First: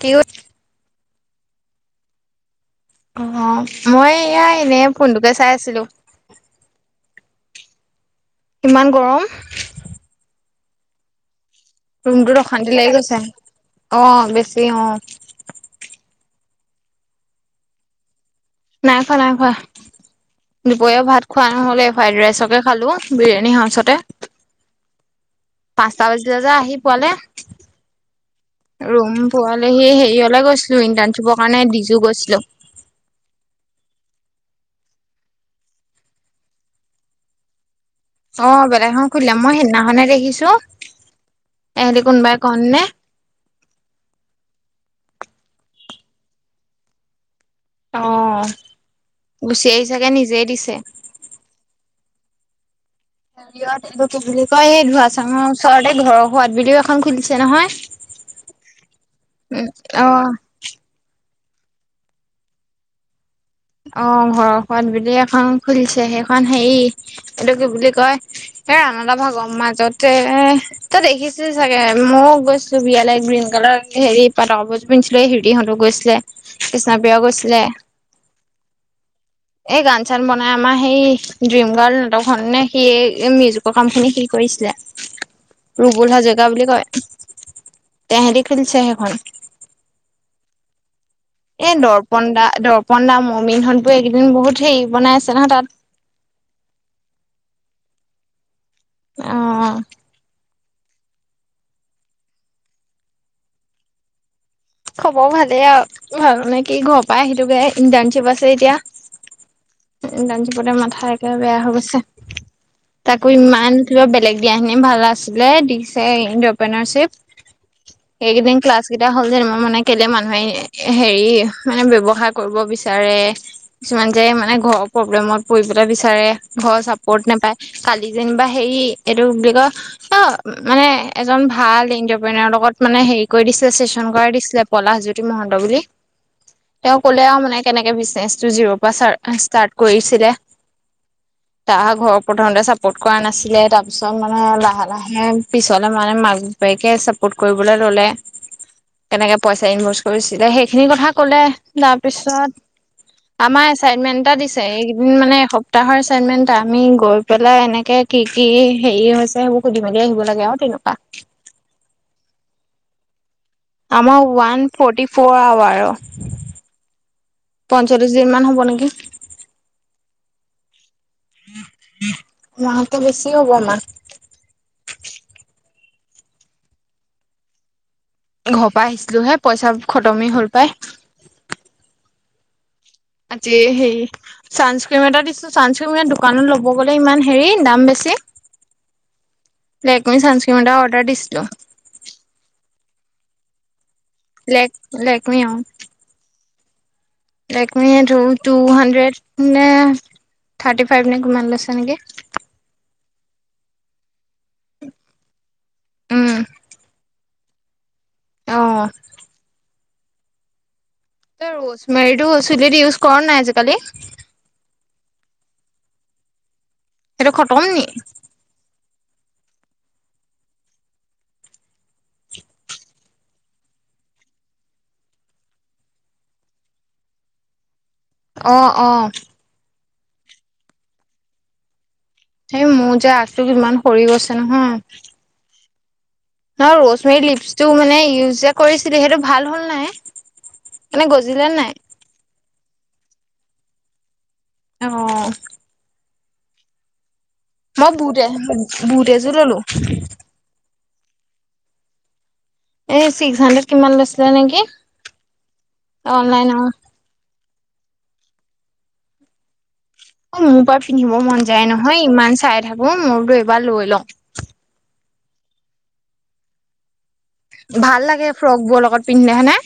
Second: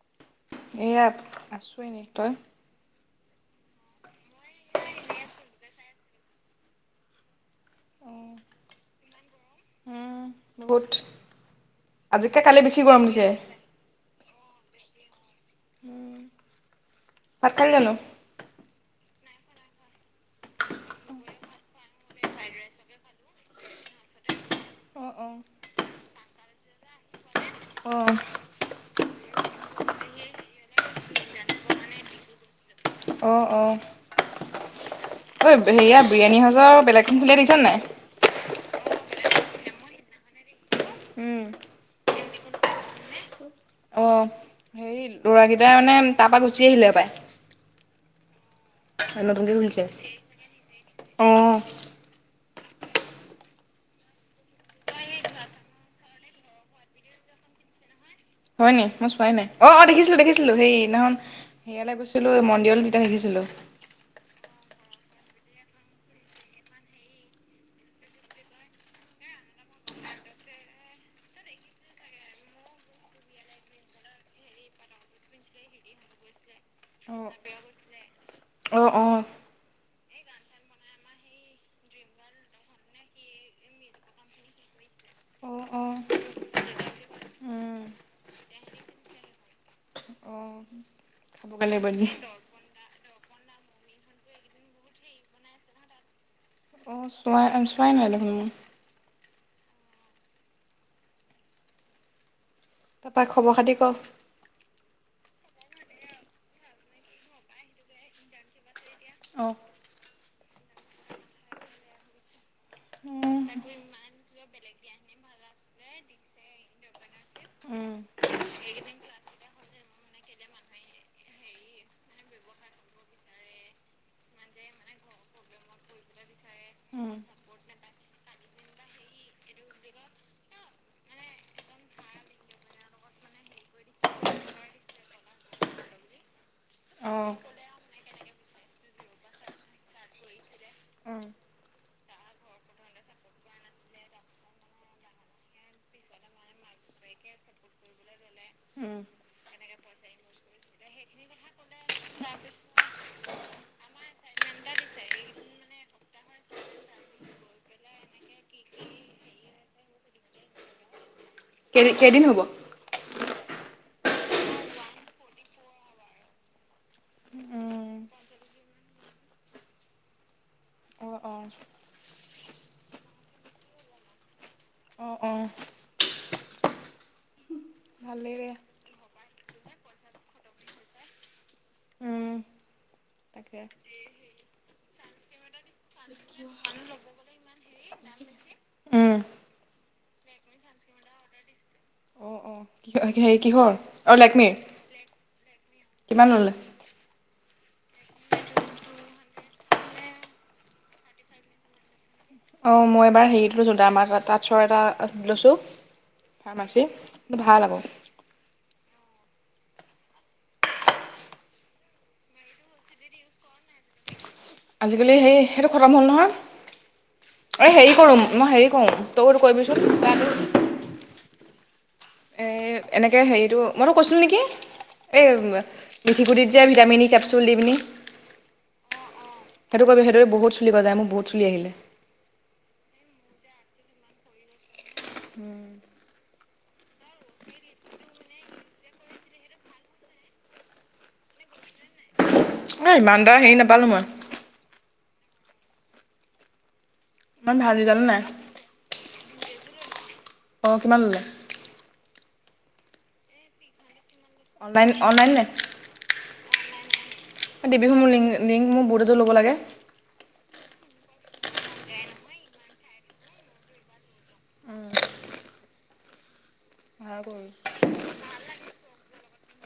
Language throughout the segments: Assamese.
কি অ ইয়াত আছোৱে এনেই তই অ মই এয়া এনেই ফোনটোকে চাই আছিলো। ইমান গৰম উম, বহুত আজিতকে ৰুমটোত কালি অশান্তি বেছি লাগি গৰম গৈছে দিছে অ বেছি অ ভাত খালা জানো? নাই খোৱা নাই খোৱা দুপৰীয়াও ভাত খোৱা নহ'লে ফ্ৰাইড ৰাইচকে খালো বিৰিয়ানী সাউচতে [unintelligible] অ পাঁচটা বজিলে যে আহি পুৱালে অ পোৱালেহি হেৰিয়লে গৈছিলো ইণ্টাৰ্ণশ্বিপৰ কাৰণে ডিজো গৈছিলো [unintelligible] অ অ ঐ হেৰিয়া বিৰিয়ানী সাউজৰ বেলেগ এখন খুলিলে দেখিছ নে নাই অ বেলেগ এখন খুলিলে মই সেইদিনাখনে দেখিছো উম এহেঁতি কোনোবাই কন নে অঁ হে ল'ৰাকেইটাই মানে তাৰপৰা গুচি আহিলে হপাই অ নতুনকে গুচি খুলিছে আহি চাগে নিজেই দিছে অ হ এইটো কি বুলি কয় সেই ধুৱা চাঙৰ ওচৰতে ঘৰৰ সোৱাদ বুলিও এখন খুলিছে নহয় [unintelligible] হয় নি মই চোৱাই নাই অ অ দেখিছিলো দেখিছিলো সেইদিনাখন সেয়ালৈ গৈছিলোঁ মন্দিৰলে তেতিয়া দেখিছিলোঁ। অ ঘৰৰ সোৱাদ বুলি এখন খুলিছে সেইখন হেৰি এইটো কি বুলি কয় এ ৰানদা ভাগৰ মাজতে তই দেখিছ চাগে ময়ো গৈছিলো বিয়ালৈ গ্ৰীণ কাৰ হেৰি পাত কাপোযোৰ পিন্ধিছিলে হিৰিহঁতো গৈছিলে অ কৃষ্ণাপিয়াও গৈছিলে [unintelligible] অ অ এই গান চান বনাই আমাৰ সেই ড্ৰিম গাৰ্ল নাটক খে সি মিউজিকৰ কাম খিনি সি কৰি দিলে অ অ ৰুবুল হাজৰিকা বুলি কয় তেহেতি খুলিছে সেইখন অ খাবগে এ লাগিব এদিন দৰ্পন দা দৰ্প পন্দা মমিন বোৰ এইকেইদিন বহুত হেৰি বনাই আছে নহয় তাত [unintelligible] অ চাই চোৱাই নাই দেখোন মই অ তা পা খবৰ খাতি ক খবৰ ভালেই আৰু ভাল নে কি ঘৰৰ পৰা আহিলোগে ইণ্টাৰ্ণশ্বিপ আছে এতিয়া অঁ ইন্টাৰ্ণশ্বিপতে মাথা একেবাৰে বেয়া হৈ গৈছে। তাকো উম ইমান কিবা বেলেগ দিয়াখিনি ভাল আছিলে দিছে ইণ্টাৰপ্ৰেনৰশ্বিপ। উম এইকেদিন ক্লাছ কেইটা হ'ল যে মই মানে কেলে মানুহে হেৰি মানে ব্যৱসায় কৰিব বিচাৰে কিছুমান যে মানে ঘৰৰ প্ৰব্লেমত পৰিবলৈ বিচাৰে ঘৰৰ চাপৰ্ট নেপায় কালি যেনিবা হেৰি এইটো কি বুলি কয় অ মানে এজন ভাল এণ্টাৰপ্ৰনৰ লগত মানে হেৰি কৰি দিছিল চেচন কৰা দিছিল। পলাশ জ্যোতি মহন্ত বুলি তেওঁ কলে অঁ আৰু মানে কেনেকে বিজনেচটো জিৰ' পৰা ষ্টাৰ্ট কৰিছিলে অঁ তাহ ঘৰৰ প্ৰথমতে চাপোৰ্ট কৰা নাছিলে তাৰপিছত মানে লাহে লাহে পিছলে মানে মাক তেকে চাপৰ্ট কৰিবলৈ ললে উম। কেনেকে পইচা ইনভেষ্ট কৰিছিলে সেইখিনি কথা কলে তাৰপিছত আমাৰ এচাইনমেন্ট এটা দিছে এইকেদিন মানে এসপ্তাহৰ এচাইনমেন্ট এটা আমি গৈ পেলাই এনেকে কি কি হেৰি হৈছে সেইবোৰ সুধি মেলি আহিব লাগে আও তেনেকুৱা কেই কেইদিন হব। আমাৰ ওৱান ফৰ্টি ফৰ আৱাৰ উম পঞ্চল্লিশ দিন মান হ'ব নেকি অঁ অঁ মাহতে বেছি হব মাহ অঁ অঁ ভালেই দে ঘৰ পাই আহিছিলো হে পইচা খতমে হল পাই। উম আজি তাকে। হেৰি ছানস্ক্ৰীম এটা দিছো চানস্ক্ৰীম এ দোকানত ল'ব গ'লে ইমান হেৰি দাম বেছি। অ লেকমি চানস্ক্ৰীণ এটা অৰ্ডাৰ দিছিলোঁ। অঁ অঁ হেৰি কিহৰ অহ লেকমি লেকমি অ কিমান ললে। লেকমি টো টোহাণ্ড্ৰেড নে? থাৰ্তী ফাইভ নে কিমান লৈছে নেকি অঁ মই এবাৰ হেৰিত লৈছো দামাৰ তাঁতছৰ এটা লৈছোঁ উম ফাৰ্মাচী। ভাল আকৌ। অ'হ ত ৰ্মেৰিটো চুলি দি ইউজ কৰা নাই আজিকালি। আজিকালি হেই সেইটো খতম হল নহয় সেইটো খতম এই নি হেৰি কৰোম মই হেৰি কৰো তোৰ কৰিবিচোন কিপাটো এ এনেকে হেৰিটো মইতো কৈছিলো নেকি এই মিঠিকগুটিত যে ভিটামিনি কেপচুল দি পিনি অহ অহ। সেইটো কৰিবি সেইদৰে বহুত চুলি হৈ যায় মোৰ বহুত চুলি আহিল। এই মোৰ যে আগটো ইমান সৰি গৈছে নহয়। ন ৰজমেৰী লিপচটো মানে ইউজ কৰিছিলো সেইটো ভাল হল নাই এনে গজিলে নাই? অ ইমান তা হেৰি নাপালো মই অহ ইমান ভাল মই ৰিজাল্ট নাই বুতে বুত এযোৰ ললোঁ। অ কিমান ললে? এই ছিক্স হানড্ৰেড কিমান লৈছিলে নেকি অনলাইন অনলাইন নে অনলাইনত দিবিচোন মোৰ লিংক লিংক মোৰ বুথ এযোৰ ল'ব লাগে। মোৰ পৰা পিন্ধিব মন যায় নহয় ইমান চাই থাকো মোৰতো এইবাৰ লৈ লওঁ। ভাল কৰিবি ভাল লাগে ফ্ৰক বোৰ লগত পিন্ধিলে হৈনে।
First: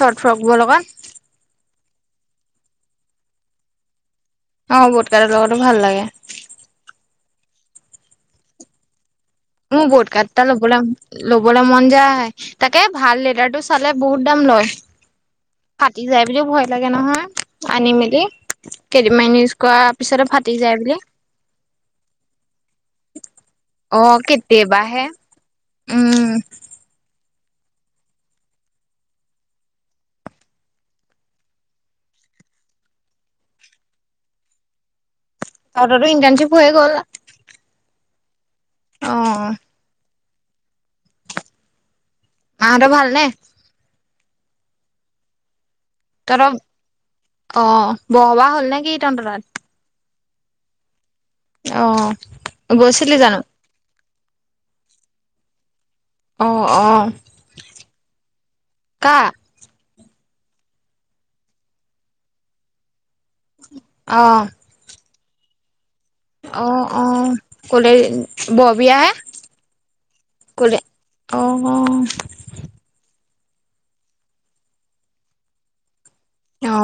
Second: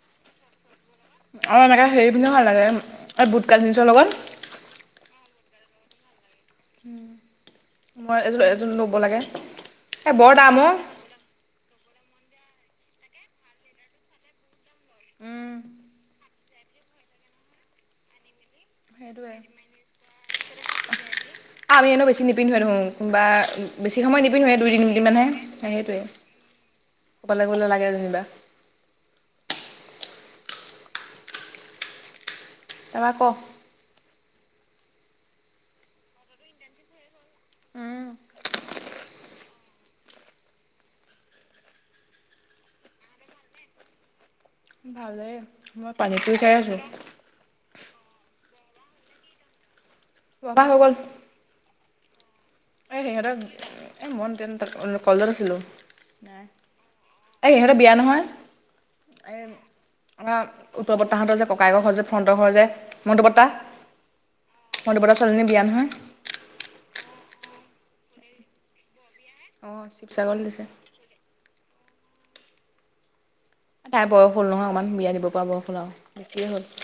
চৰ্ট ফ্ৰক বোৰ লগত অ এনেকা হেৰি পিন্ধীও ভাল লাগে এ বুট কা জিনছৰ লগত অ বুটকাৰ লগতো ভাল লাগে। মই এ এজন ল'ব লাগে। মোৰ বট এই কাত বৰ দুটা দাম অ' ল'বলে ল'বলে মন যায়। তাকে ভাল লেটাৰটো চালে বহুত দাম লয়। কাটি যায় বুলিও ভয় লাগে নহয় আনি মেলি। সেইটোৱে কেইদিনমানি ইউজ কৰাৰ পিছত ফাটি যায় বুলি আমি এনো বেছি নিপিন্ধুৱে ধেখুন কোনোবা বেছি অ সময় নিপিন্ধুৱে দুই তিনদিন কেতিয়াবাহে মানহে- সেইটোৱেই উম অকলে গলে লাগে যেনিবা। এবাৰ ক ত ইণ্টাৰনশিপ হৈ গ'ল উম অ মিহেতৰ ভাল নে? ভালে? তহতপ অ বহবাহ হ'ল নে কি তহতৰ তাত? সবা হৈ গ'ল অ এই গৈছিলি সিহঁতৰ জানো? এই মই তেন কলেজত আছিলোঁ। অ অ এই ইহঁতে বিয়া নহয়। কা আম উত্তৰ বৰতাহঁতৰ যে ককাই ঘৰৰ যে ফৰ্ণটৰ ঘৰ যে মন্টো বৰ্তা অ মণ্টু বৰ্তা ছোৱালীজনীৰ বিয়া নহয়। অ অ কলে বৰ বিযা হে। অঁ শিৱসাগৰলৈ দিছে কলে অ তাই বয়স হল নহয় অকমান বিয়া দিব পৰা বয়স আও। অ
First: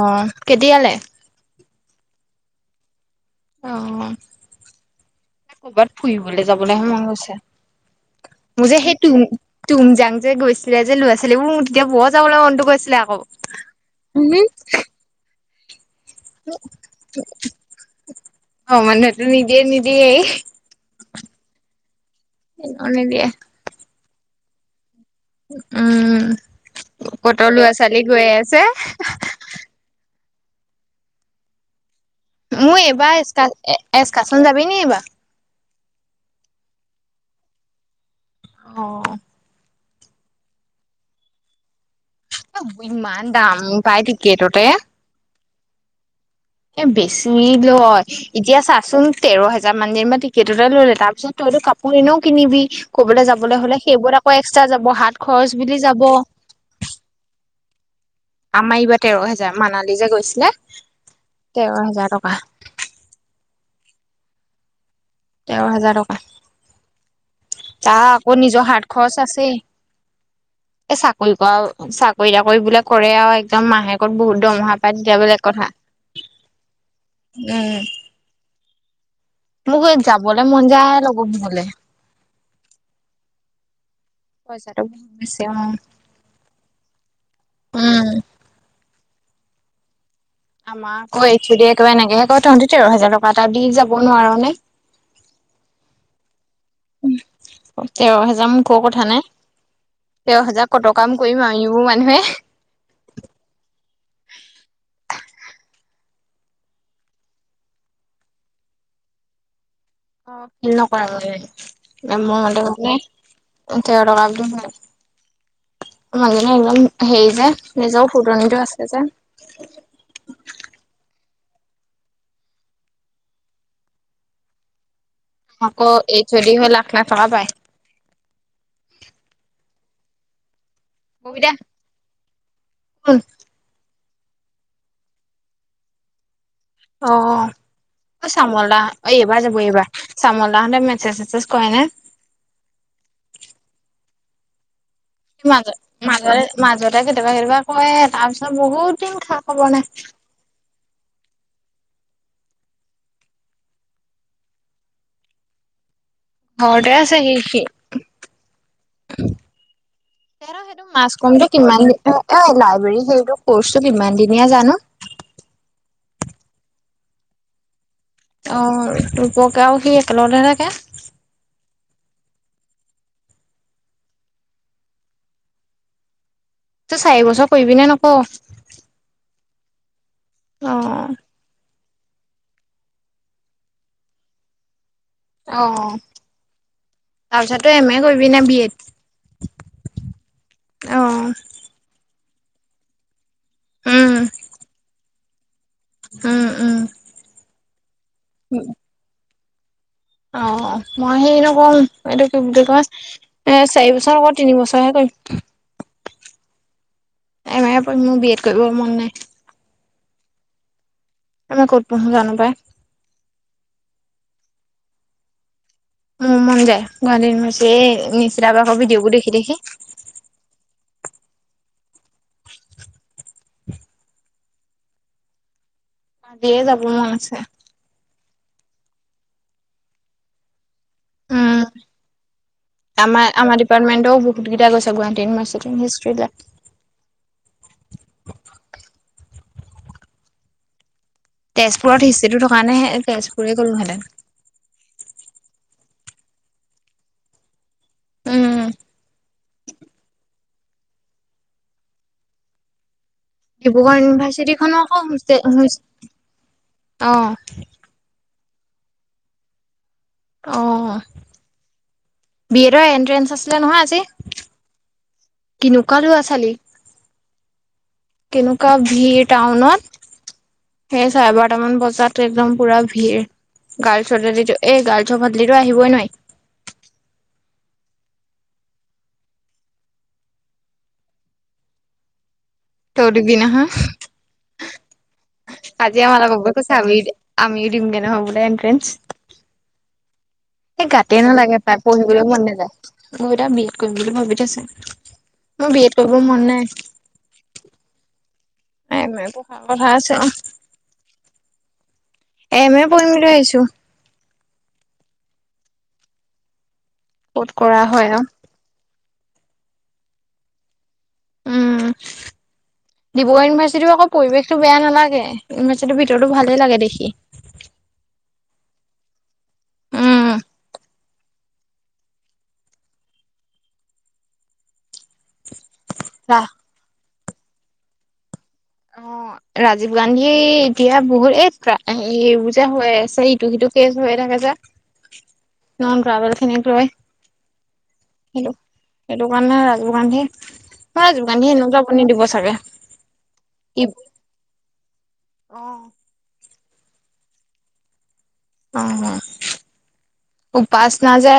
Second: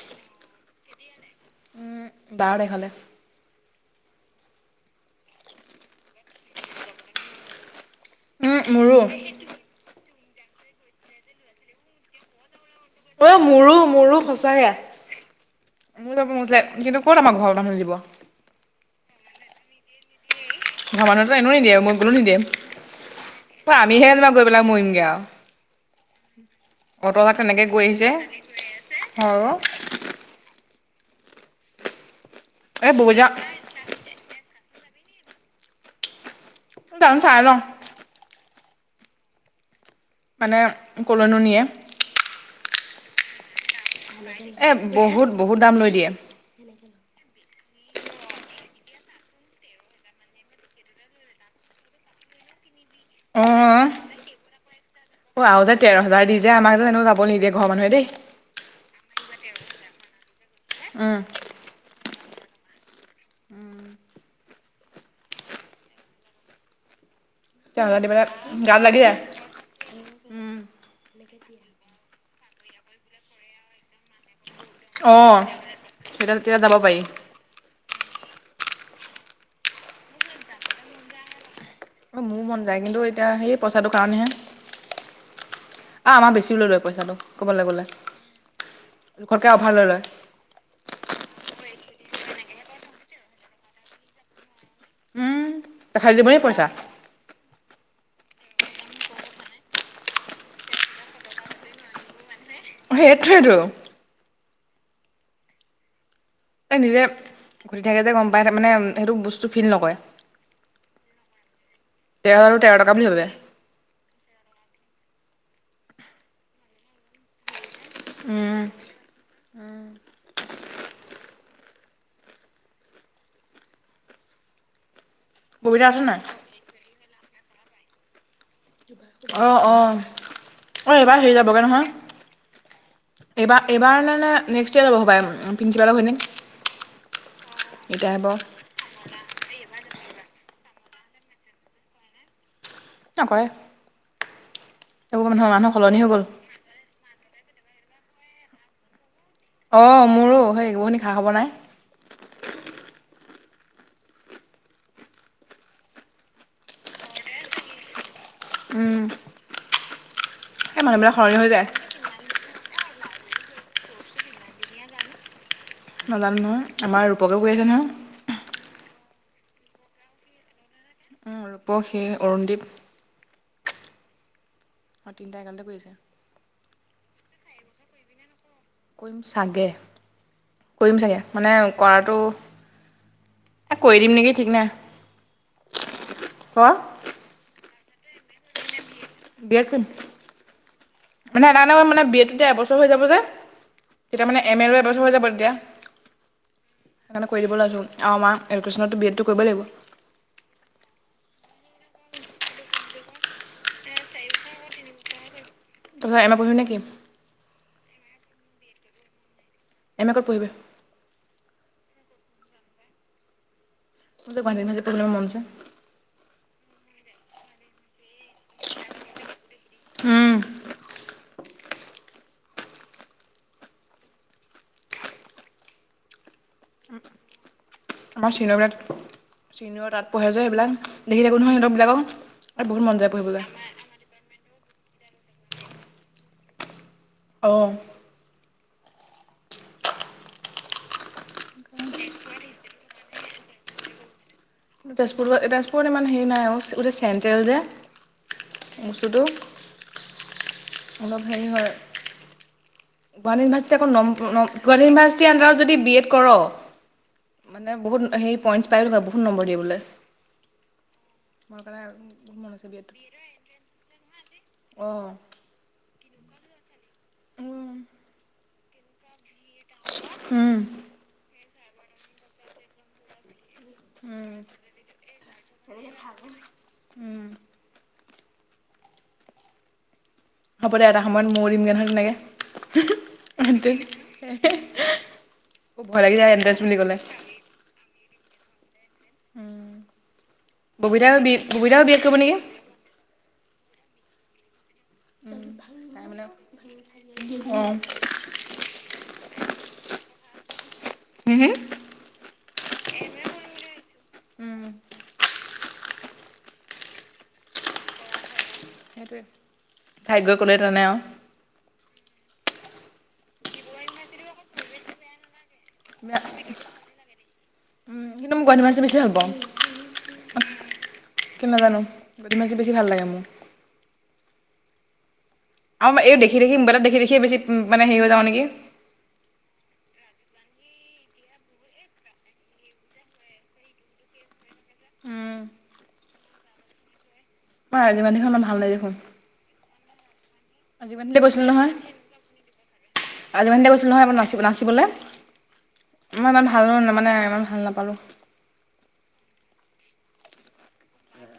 কেতিয়ালে উম বাৰ তাৰিখলে অ কৰ'বাত ফুৰিবলৈ যাবলৈহে মন গৈছে। মোৰ যে সেই মোৰো তুম তুমজাং যে গৈছিলে যে লৰা ছোৱালীবোৰ মোৰ তেতিয়া বোৱা যাবলৈ মনটো গৈছ- অ মোৰো মোৰো সঁচাকে মোৰ যাব মন গৈছিলে কিন্তু ক'ত আমাৰ ঘৰৰ মানুহ দিব অ মানুহটো নিদিয়ে নিদিয়ে ঘৰৰ মানুহ এনেও নিদিয়ে মই গ'লো অ নিদিয়ে নিদিযে আমিহে যেনবা গৈ পেলাই মৰিমগে আও উম যাক ক'তৰ তেনেকে লৰা ছোৱালী আহিছে গৈ আছে আৰু মোৰ এই এইবাৰ বৌজা এচকা এচকাচন যাবি নি এইবা জনো চাই লওঁ। অ মানে কলৈনো নিয়ে ইমান দাম পাই টিকতটে এ বহুত বহুত দাম লৈ দিয়ে এ বেছি লয় এতিয়া চা চোন তেৰ হোজাৰ মান দি টিকেটতেটা ললে তাৰপিছত তইতো কাপোৰ এনেও কিনিবি কবলে অ যাবলৈ হলে সেইবোৰ আকৌ এক্সট্ৰা যাব হাত অ খৰচ আৰু যে বুলি তেৰ যাব। হাজাৰ দি যে আমাক যে এনেও যাব নিদিয়ে ঘৰৰ মানুহে দেই। আমাৰ এইবাৰ তেৰ হেজাৰ মানালী যে গৈছিলে। উম তেৰ হাজাৰ টকা। তেৰ হাজাৰ টকা তেৰ যা হাজাৰ দি পেলাই আকৌ নিজৰ গাত হাত লাগি খৰচ যায় আছে উম এ চাকৰি চাকৰি তাকৰি বোলে কৰে আৰু একদম মাহেকত বহুত দমহাপাই অ। তেতিয়া বেলেগ কথা তেতিয়া তেতিয়া যাব পাৰি উম [unintelligible] মোক যাবলৈ মন যায় লগৰ বোৰ গলে মোৰ মন যায় কিন্তু এতিয়া সেই পইচাটোৰ কাৰণেহে পইচাটো বহুত বেছি অ আমাৰ বেছিও লৈ লয় পইচাটো ক'বলৈ গ'লে উম জোখতকৈ অভাৰ লৈ লয় যদি একেবাৰে নাগেহে ক তহতি তেৰ হোজাৰ টকা এটা দি যাব নোৱাৰ নে খাই দিব পইছা তেৰ হেজাৰ মুখৰ কথা নে তেৰ হাজাৰ কত কাম কৰিম আৰু [unintelligible] বোৰ মানুহে সেইটোৱেইতো [unintelligible] [inaudible] নিজে ঘটি থাকে যে গম পাই মানে সেইটো বস্তু ফিল নকৰে অ খেল নকৰাব তেৰ হাজাৰটো তেৰ টকা বুলি ভাবে তেৰ টকাও নাই মাজে ন একদম সেই যে [unintelligible] নিজৰও উম ফুটনিটো আছে যে ববিতা আকৌ আছে নাই এই ছদি হৈ লাখ লাখ টকা পাই। অ অঁ অ এইবাৰ হেৰি ববিতা যাবগে নহয় শুন এইবাৰ এইবাৰ নে নে নেষ্ট ইয়াৰ যাব হপাই প্ৰিন্সিপাল ঘৈণীয়েক। [unintelligible] অ এতিয়া অ আহিব চামল দা অ এইবাৰ যাব এইবাৰ চামল দাহতে মেছেজ চেছেজ কৰেনে নকৰে এইবোৰ মানুহৰ মাজ মানুহ সলনি হৈ মাজ গ'ল মাজতে কেতিয়াবা কেতিয়াবা কয় তাৰ পিছত বহুত দিন খা খবৰ অ নাই মোৰো সেই একো খা খবৰ নাই ঘৰতে আছে সি সি উম এ এই সেইটো মাছ মানুহবিলাক কম সলনি হৈ যায় কিমান এ লাইব্ৰেৰী কৰ্চটো কিমান দিনীয়া জানো নাজানো নহয় আমাৰ ৰূপকে কৈ আছে নহয় অ দুপকেও সি একে লগতহে থাকে উম, ৰূপক সি অৰুণদ্বীপ অ তিনিটা একেলগতে কৰি আছে তই চাৰি বছৰ কৰিবিনে নকও কৰিম চাগে কৰিম চাগে মানে কৰাটো এই কৰি দিম নেকি ঠিক নাই অ ক তাৰপিছতে এম এ কৰিবি নে বি এড বি এড কৰিম অ মানে এ মানে বি এডটো এবছৰ হৈ যাব যে উম তেতিয়া মানে এম এ ৰ এবছৰ হৈ যাব তেতিয়া উম উম সেইকাৰণে কৰি দিব লছোঁ আৰু আমাৰ এডুকেশ্যনতো বি এডটো কৰিবই লাগিব অ মই সে নো কম এইটো কি বুলি কয় এ চাৰি বছৰ আকৌ তিনি বছৰহে কৰিম তাৰপাছত এম এ পঢ়িবি নেকি এম মোৰ বি এড কৰিব মন নাই এম এ ক'ত পঢ়িবা এম এ ক'ত পঢ়ো জানো পায় মোৰ যে গুৱাহাটীত ইমান মন আছে মোৰ মন যায়, গুৱাহাটী ইউনিভাৰ্ছিটি এই নিচিতা ভাগৰ ভিদিঅবোৰ দেখি-দেখি। উম, দে যাব মন আছে। আমাৰ চিনবেৰাত, চিনিয়ৰ তাত পঢ়ে যে সেইবিলাক। দেখি থাকোঁ নহয় উম', সিহঁতবিলাকক বহুত মন যায় পঢ়িবলৈ আমাৰ-আমাৰ ডিপাৰ্টমেন্টও বহুত কেইটা গৈছে। গুৱাহাটী ইউনিভাৰ্ছিটি হিষ্ট্ৰিলেপ। অ'। [inaudible] তেজপুৰত হিষ্টিটো থকা হলে তেজপুৰেই গ'লোহেঁতেন। কিন্ত তেজপুৰ-তেজপুৰত ইমান হেৰি নাই আৰু গোটেই চেণ্ট্ৰেল যে। উম বস্তুটো। অলপ হেৰি হয়। গুৱাহাটী ইনিভাৰ্চিটি আকৌ ডিব্ৰুগড় ন ইউনিভাৰ্চিটি খনৰ গুৱাহাটী আকৌ ইনিভাৰ্চিটি হোষ্টে আণ্ডাৰত হোচ যদি বি এড কৰ। অ মানে বহুত হেৰি পইণ্টছ পাই বাৰু বহুত নম্বৰ দিয়ে বোলে। অ', মোৰ কাৰণে বহুত মন বি আছে এডৰ এডটো এন্ট্ৰেন্ঞ্চ আছিলে নহয় আজি? অঁ কেনেকুৱা লৰা ছোৱালী। উম'। তেনেকুৱা ভিৰ টাউনত, উম সেই চাৰে বাৰটা টা মান বজাত একদম পুৰা ভিৰ। উম গাৰ্লছিটো এই গাৰ্লছৰ ভাটলি টো আহিবই নোৱাৰি। উম হ'ব দে এটা সময়ত মইও দিম গৈ নহয় তই দিবি নহয় তেনেকে। [unintelligible] আজি ভয় লাগি আমাৰ যায় বুবোৱে এণ্ট্ৰেঞ্চ কৈছে বুলি ক'লে আমিও-আমিও দিমগে নহয় বোলে এনট্ৰেন্ঞ্চ। উম'। সেই গাতেই নালাগে পাই পঢ়িবলৈ মন নাযায়, মই বি এড কৰিম বুলি ভাবি থৈছে। [unintelligible] কথা আছে অ'। হম- হম? এম এ পঢ়িম বুলি ভাবিছো উম ক'ত কৰা হয় অ। সেইটোৱে ভ্যাগ ক'লে তানে আৰু। উম', ডিব্ৰুগড় ইউনিভাৰ্চিটিৰ আকৌ পৰিৱেশতটো বেয়া নালাগে। ইউনিভাৰ্চিটি ভিতৰতো ভালেই লাগে দেখি। কিন্তু মই গুৱাহাটী মাছটো বেছি ভাল পাওঁ। উম কি নাজানো পুঠি মাছটো বেছি ভাল লাগে মোৰ। আও মা এই ৰা দেখি-দেখি মোবাইলত দেখি-দেখি বেছি মানে হেৰি হৈ যাব নেকি? অ ৰাজীৱ গান্ধী এতিয়া বহুত, এ কা সেইবোৰৰ যে হয় আছে ইটো- সিটো এ হৈ থাকে যে। উম'। নন গাৰ্ভেল খিনিক লই। মই ৰাজীৱ গান্ধীখন ইমান ভাল লাগে দেখোন সেইটো কাৰনে ৰাজীৱ গান্ধী ৰাজীৱ মই গান্ধীলৈ গৈছিলো দুকান্ধি নহয় এনেকোৱা কনী দিব চাগে। ৰাজীৱ গান্ধীলৈ ই নহয় ম নাচিব-নাচিবলে, মই ইমান ভাল মানে ইমান ভাল নাপালোঁ। অহ', উপষ্ণা যে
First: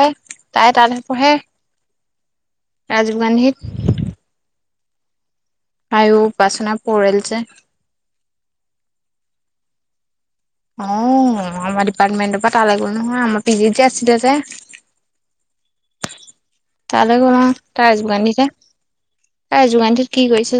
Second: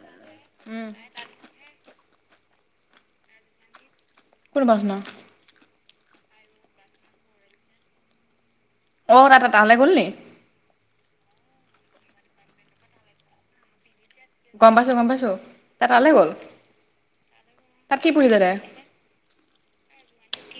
তাই তাতহে পঢ়ে। ৰাজীৱ গান্ধীত। কোন উপষ্ণা? আয়ু উপষ্ণা পৰেল যে। অ', তাই তালে গ'ল নি? অ', আমাৰ ডিপাৰ্টমেন্টৰ পৰা তালৈ গ'ল নহয় আমাৰ পি জি ত যে আছিলে যে গম পাইছোঁ গম পাইছোঁ তাই তালৈ গ'ল তালে গল অহ', তাই তাত কি ৰাজীৱ পঢ়িলে গন্ধিতহে। তাই? তাই যোগানিটো কি কৰিছে জা